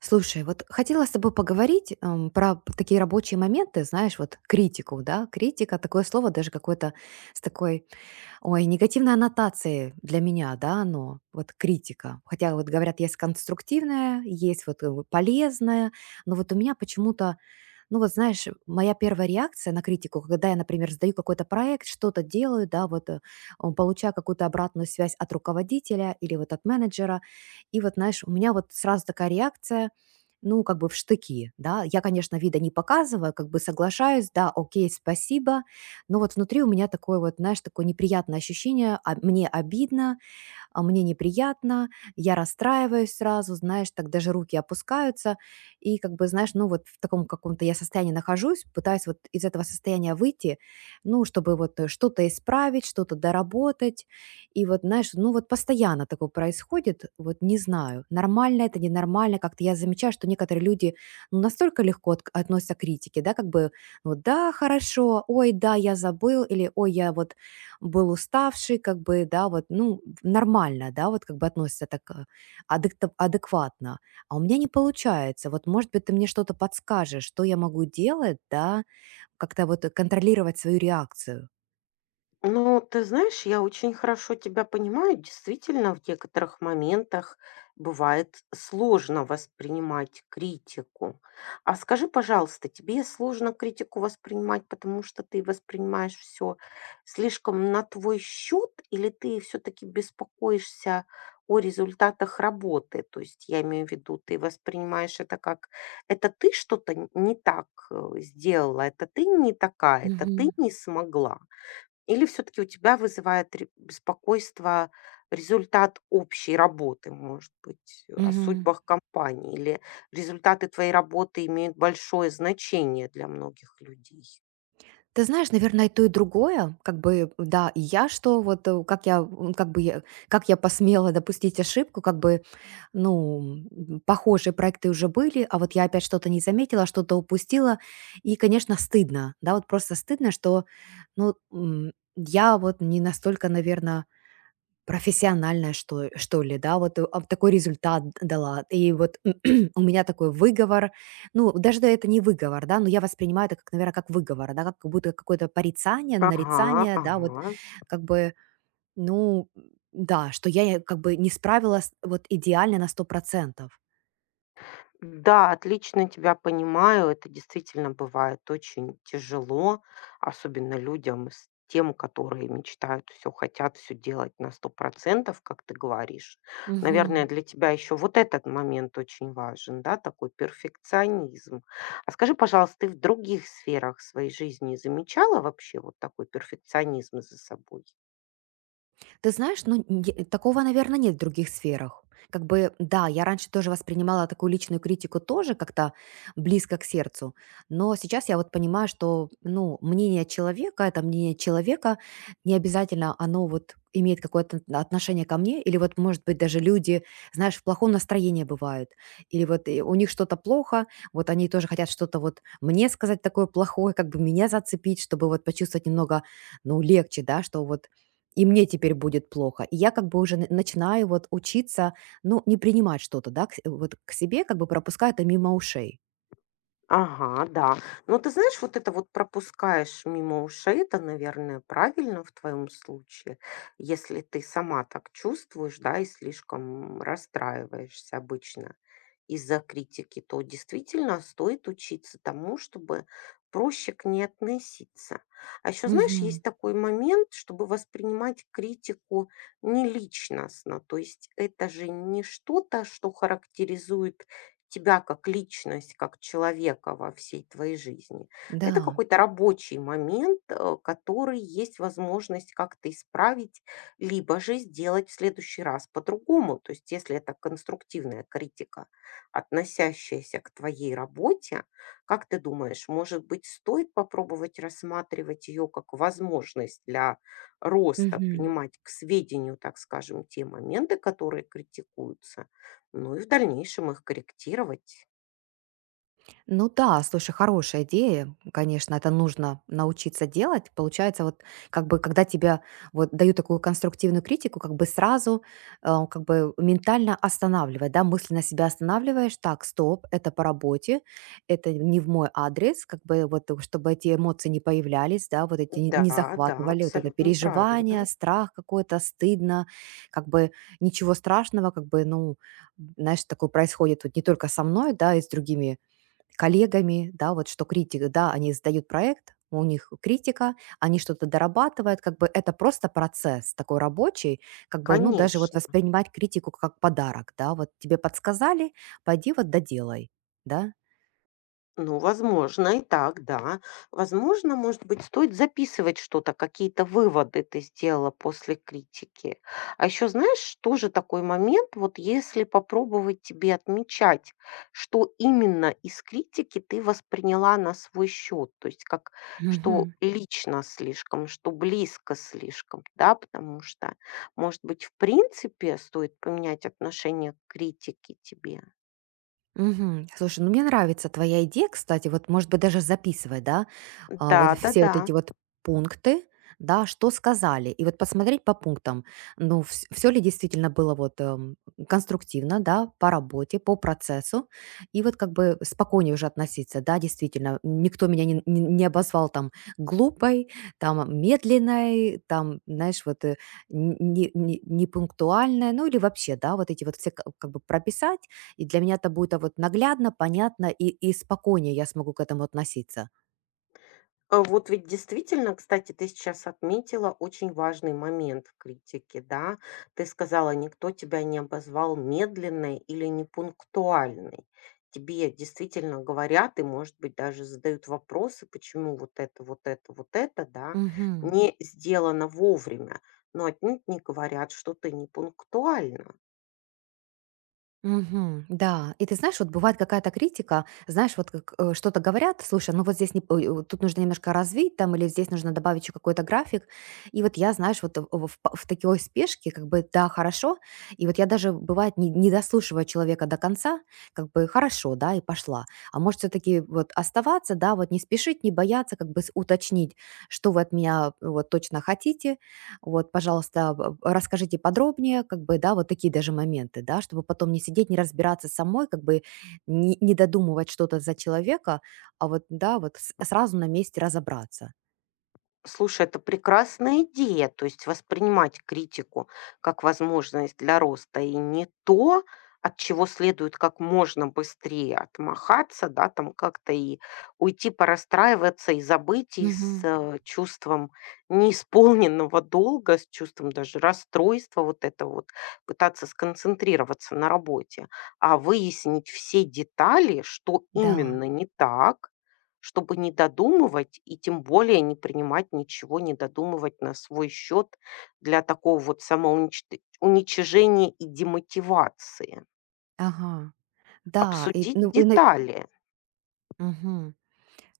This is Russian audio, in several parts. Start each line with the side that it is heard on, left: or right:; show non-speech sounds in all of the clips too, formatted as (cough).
right: Слушай, вот хотела с тобой поговорить про такие рабочие моменты, знаешь, вот критику, да, критика, такое слово даже какое-то с такой, ой, негативной аннотацией для меня, да, оно, вот критика. Хотя вот говорят, есть конструктивная, есть вот полезная, но вот у меня почему-то ну вот знаешь, моя первая реакция на критику, когда я, например, сдаю какой-то проект, что-то делаю, да, получаю какую-то обратную связь от руководителя или вот от менеджера. И вот, знаешь, у меня вот сразу такая реакция, ну, как бы в штыки, да, я, конечно, вида не показываю, как бы соглашаюсь, да, окей, спасибо, но вот внутри у меня такое вот, знаешь, такое неприятное ощущение, а мне обидно, а мне неприятно, я расстраиваюсь сразу, знаешь, так даже руки опускаются, и как бы, знаешь, ну вот в таком каком-то я состоянии нахожусь, пытаюсь вот из этого состояния выйти, ну, чтобы что-то исправить, что-то доработать. И вот, знаешь, ну вот постоянно такое происходит, вот не знаю, нормально это, ненормально. Как-то я замечаю, что некоторые люди ну, настолько легко относятся к критике, да, как бы, ну да, хорошо, ой, да, я забыл, или ой, я вот был уставший, как бы, да, вот, ну, нормально, да, вот как бы относится так адекватно. А у меня не получается. Вот, может быть, ты мне что-то подскажешь, что я могу делать, да, как-то вот контролировать свою реакцию.
left: Ну, ты знаешь, я очень хорошо тебя понимаю. Действительно, в некоторых моментах бывает сложно воспринимать критику. А скажи, пожалуйста, тебе сложно критику воспринимать, потому что ты воспринимаешь все слишком на твой счет, или ты все-таки беспокоишься о результатах работы? То есть я имею в виду, ты воспринимаешь это как это ты что-то не так сделала, это ты не такая, это ты
right: Мгм.
left: не смогла. Или все таки у тебя вызывает ре беспокойство результат общей работы, может быть, о
right: Мгм.
left: судьбах компании? Или результаты твоей работы имеют большое значение для многих людей?
right: Ты знаешь, наверное, и то, и другое. Как бы, да, и я что, как я, как бы я, как я посмела допустить ошибку, как бы, ну, похожие проекты уже были, а вот я опять что-то не заметила, что-то упустила. И, конечно, стыдно, да, вот просто стыдно, что, ну, я вот не настолько, наверное, профессиональное, что что ли, да, вот такой результат дала. И вот (clears throat) у меня такой выговор. Ну, даже да, это не выговор, да, но я воспринимаю это, как, наверное, как выговор, да, как будто какое-то порицание,
left: Ага,
right: нарицание, да, вот
left: ага.
right: как бы, ну да, что я как бы не справилась вот идеально на 100%.
left: Да, отлично тебя понимаю. Это действительно бывает очень тяжело, особенно людям с тем, которые мечтают, все хотят, все делать на 100%, как ты говоришь. Наверное, для тебя еще вот этот момент очень важен, да, такой перфекционизм. А скажи, пожалуйста, ты в других сферах своей жизни замечала вообще вот такой перфекционизм за собой?
right: Ты знаешь, ну, такого, наверное, нет в других сферах. Как бы, да, я раньше тоже воспринимала такую личную критику тоже как-то близко к сердцу, но сейчас я вот понимаю, что, ну, мнение человека, это мнение человека, не обязательно оно вот имеет какое-то отношение ко мне, или вот, может быть, даже люди, знаешь, в плохом настроении бывают, или у них что-то плохо, вот они тоже хотят что-то вот мне сказать такое плохое, как бы меня зацепить, чтобы вот почувствовать немного, ну, легче, да, что вот и мне теперь будет плохо. И я как бы уже начинаю вот учиться, ну, не принимать что-то, да, вот к себе, как бы пропуская это мимо ушей.
left: Ага, да. Но ты знаешь, вот это вот пропускаешь мимо ушей, это, наверное, правильно в твоем случае, если ты сама так чувствуешь, да, и слишком расстраиваешься обычно из-за критики, то действительно стоит учиться тому, чтобы проще к ней относиться. А еще, знаешь,
right: Мгм.
left: есть такой момент, чтобы воспринимать критику не личностно, то есть это же не что-то, что характеризует тебя как личность, как человека во всей твоей жизни. Это
right: Да.
left: какой-то рабочий момент, который есть возможность как-то исправить, либо же сделать в следующий раз по-другому. То есть если это конструктивная критика, относящаяся к твоей работе, как ты думаешь, может быть, стоит попробовать рассматривать ее как возможность для роста,
right: Мгм.
left: принимать к сведению, так скажем, те моменты, которые критикуются, ну и в дальнейшем их корректировать.
right: Ну да, слушай, хорошая идея. Конечно, это нужно научиться делать. Получается, вот как бы, когда тебя вот дают такую конструктивную критику, как бы сразу как бы ментально останавливать, да, мысленно себя останавливаешь, так, стоп, это по работе, это не в мой адрес, как бы чтобы эти эмоции не появлялись, да, вот эти не
left: Да, да,
right: захватывали, вот это
left: абсолютно
right: переживание,
left: правильно.
right: страх какой-то, стыдно, как бы ничего страшного, как бы, ну, знаешь, такое происходит вот не только со мной, да, и с другими коллегами, да, вот что критика, да, они сдают проект, у них критика, они что-то дорабатывают, как бы это просто процесс такой рабочий, как бы, ну, даже вот
left: Конечно.
right: воспринимать критику как подарок, да, вот тебе подсказали, пойди вот доделай, да.
left: Ну, возможно, и так, да. Возможно, может быть, стоит записывать что-то, какие-то выводы ты сделала после критики. А еще знаешь, тоже такой момент, вот если попробовать тебе отмечать, что именно из критики ты восприняла на свой счет, то есть как, что
right: Мгм.
left: лично слишком, что близко слишком, да, потому что, может быть, в принципе, стоит поменять отношение к критике тебе.
right: Мгм. Слушай, ну мне нравится твоя идея, кстати, вот, может быть, даже записывать, да,
left: Да,
right: вот
left: да,
right: все вот эти
left: да.
right: вот пункты, да, что сказали, и вот посмотреть по пунктам, ну, все ли действительно было конструктивно, да, по работе, по процессу, и вот как бы спокойнее уже относиться, да, действительно, никто меня не обозвал там глупой, там медленной, там, знаешь, не ну или вообще, да, вот эти вот все как бы прописать, и для меня это будет, вот наглядно, понятно и спокойнее я смогу к этому относиться.
left: А вот ведь действительно, кстати, ты сейчас отметила очень важный момент в критике, да. Ты сказала, никто тебя не обозвал медленной или непунктуальной. Тебе действительно говорят и, может быть, даже задают вопросы, почему вот это, вот это, вот это, да,
right: Мгм.
left: не сделано вовремя. Но отнюдь не говорят, что ты непунктуальна.
right: Мгм. Да, и ты знаешь, вот бывает какая-то критика, знаешь, вот как, что-то говорят, слушай, ну вот здесь не, ой, тут нужно немножко развить там, или здесь нужно добавить еще какой-то график. И вот я, знаешь, в такой спешке, как бы, да, хорошо, и вот я даже, бывает, не дослушиваю человека до конца, как бы, хорошо, да, и пошла. А может все-таки вот оставаться, да, вот не спешить, не бояться, как бы уточнить, что вы от меня вот точно хотите, вот, пожалуйста, расскажите подробнее, как бы, да, вот такие даже моменты, да, чтобы потом не сидеть, не разбираться самой, как бы не додумывать что-то за человека, а вот, да, вот сразу на месте разобраться.
left: Слушай, это прекрасная идея, то есть воспринимать критику как возможность для роста и не то, от чего следует как можно быстрее отмахаться, да, там как-то и уйти порастраиваться и забыть, и с
right: Мгм.
left: чувством неисполненного долга, с чувством даже расстройства вот это вот, пытаться сконцентрироваться на работе, а выяснить все детали, что
right: Да,
left: именно не так, чтобы не додумывать и тем более не принимать ничего, не додумывать на свой счет для такого вот самоуничт уничижения и демотивации.
right: ага, да, и,
left: Обсудить
right: ну, и на-
left: детали.
right: Мгм.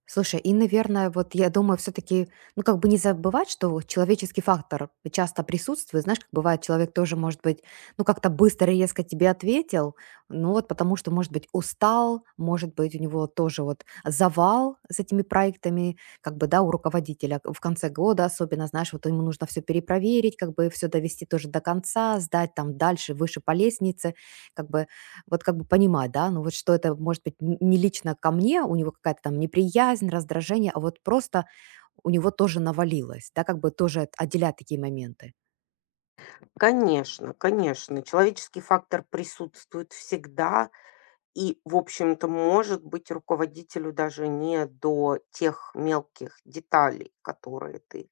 right: Слушай, и, наверное, вот я думаю, все-таки, ну, как бы не забывать, что вот человеческий фактор часто присутствует. Знаешь, как бывает, человек тоже, может быть, ну, как-то быстро и резко тебе ответил, ну, вот потому что, может быть, устал, может быть, у него тоже вот завал с этими проектами, как бы, да, у руководителя в конце года особенно, знаешь, вот ему нужно все перепроверить, как бы все довести тоже до конца, сдать там дальше, выше по лестнице, как бы вот как бы понимать, да, ну вот что это может быть не лично ко мне, у него какая-то там неприязнь, раздражение, а вот просто у него тоже навалилось, да, как бы тоже отделять такие моменты.
left: Конечно, конечно, человеческий фактор присутствует всегда и, в общем-то, может быть руководителю даже не до тех мелких деталей, которые ты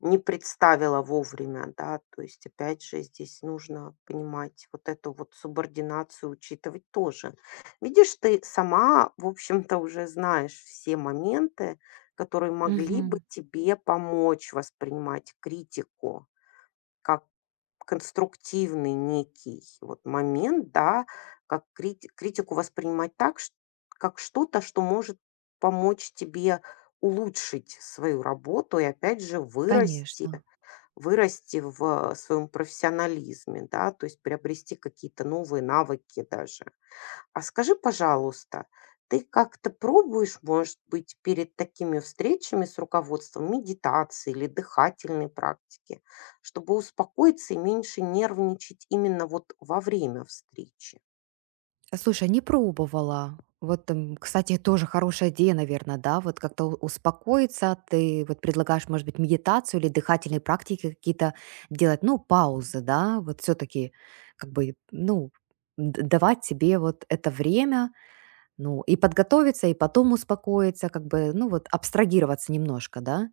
left: не представила вовремя, да. То есть, опять же, здесь нужно понимать вот эту вот субординацию, учитывать тоже. Видишь, ты сама, в общем-то, уже знаешь все моменты, которые могли бы
right: Мгм.
left: тебе помочь воспринимать критику как конструктивный некий вот момент, да, как критику воспринимать так, как что-то, что может помочь тебе улучшить свою работу и опять же вырасти.
right: Конечно.
left: Вырасти в своем профессионализме, да, то есть приобрести какие-то новые навыки даже. А скажи, пожалуйста, ты как-то пробуешь, может быть, перед такими встречами с руководством медитации или дыхательной практики, чтобы успокоиться и меньше нервничать именно вот во время встречи?
right: Слушай, не пробовала. Вот, кстати, тоже хорошая идея, наверное, да, вот как-то успокоиться, ты вот предлагаешь, может быть, медитацию или дыхательные практики какие-то делать, ну, паузы, да, вот все-таки как бы, ну, давать себе вот это время, ну, и подготовиться, и потом успокоиться, как бы, ну, вот абстрагироваться немножко, да?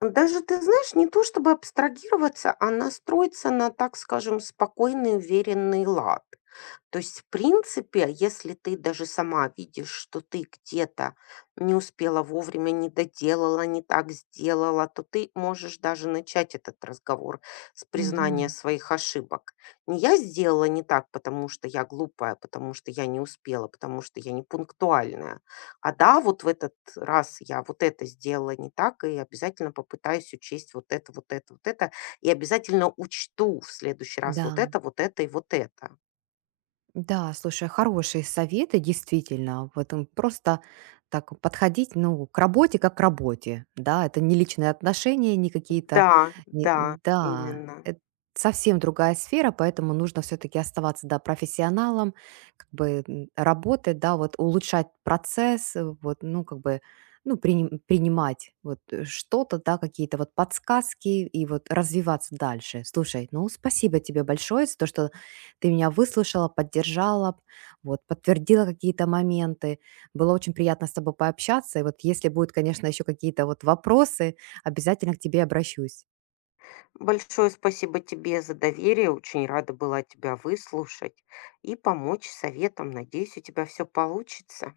left: Даже, ты знаешь, не то чтобы абстрагироваться, а настроиться на, так скажем, спокойный, уверенный лад. То есть, в принципе, если ты даже сама видишь, что ты где-то не успела вовремя, не доделала, не так сделала, то ты можешь даже начать этот разговор с признания
right: Мгм.
left: своих ошибок. Не я сделала не так, потому что я глупая, потому что я не успела, потому что я не пунктуальная. А да, вот в этот раз я вот это сделала не так, и обязательно попытаюсь учесть вот это, вот это, вот это, и обязательно учту в следующий раз
right: Да.
left: вот это и вот это.
right: Да, слушай, хорошие советы, действительно. Просто так подходить, ну, к работе как к работе, да, это не личные отношения, не какие-то,
left: Да,
right: не-
left: да,
right: да,
left: именно.
right: это совсем другая сфера, поэтому нужно все-таки оставаться, да, профессионалом, как бы работать, да, вот улучшать процесс, вот, ну, как бы, ну, принимать что-то, да, какие-то вот подсказки и вот развиваться дальше. Слушай, ну, спасибо тебе большое за то, что ты меня выслушала, поддержала, вот, подтвердила какие-то моменты. Было очень приятно с тобой пообщаться. И вот если будут, конечно, еще какие-то вот вопросы, обязательно к тебе обращусь.
left: Большое спасибо тебе за доверие. Очень рада была тебя выслушать и помочь советом. Надеюсь, у тебя все получится.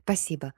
right: Спасибо.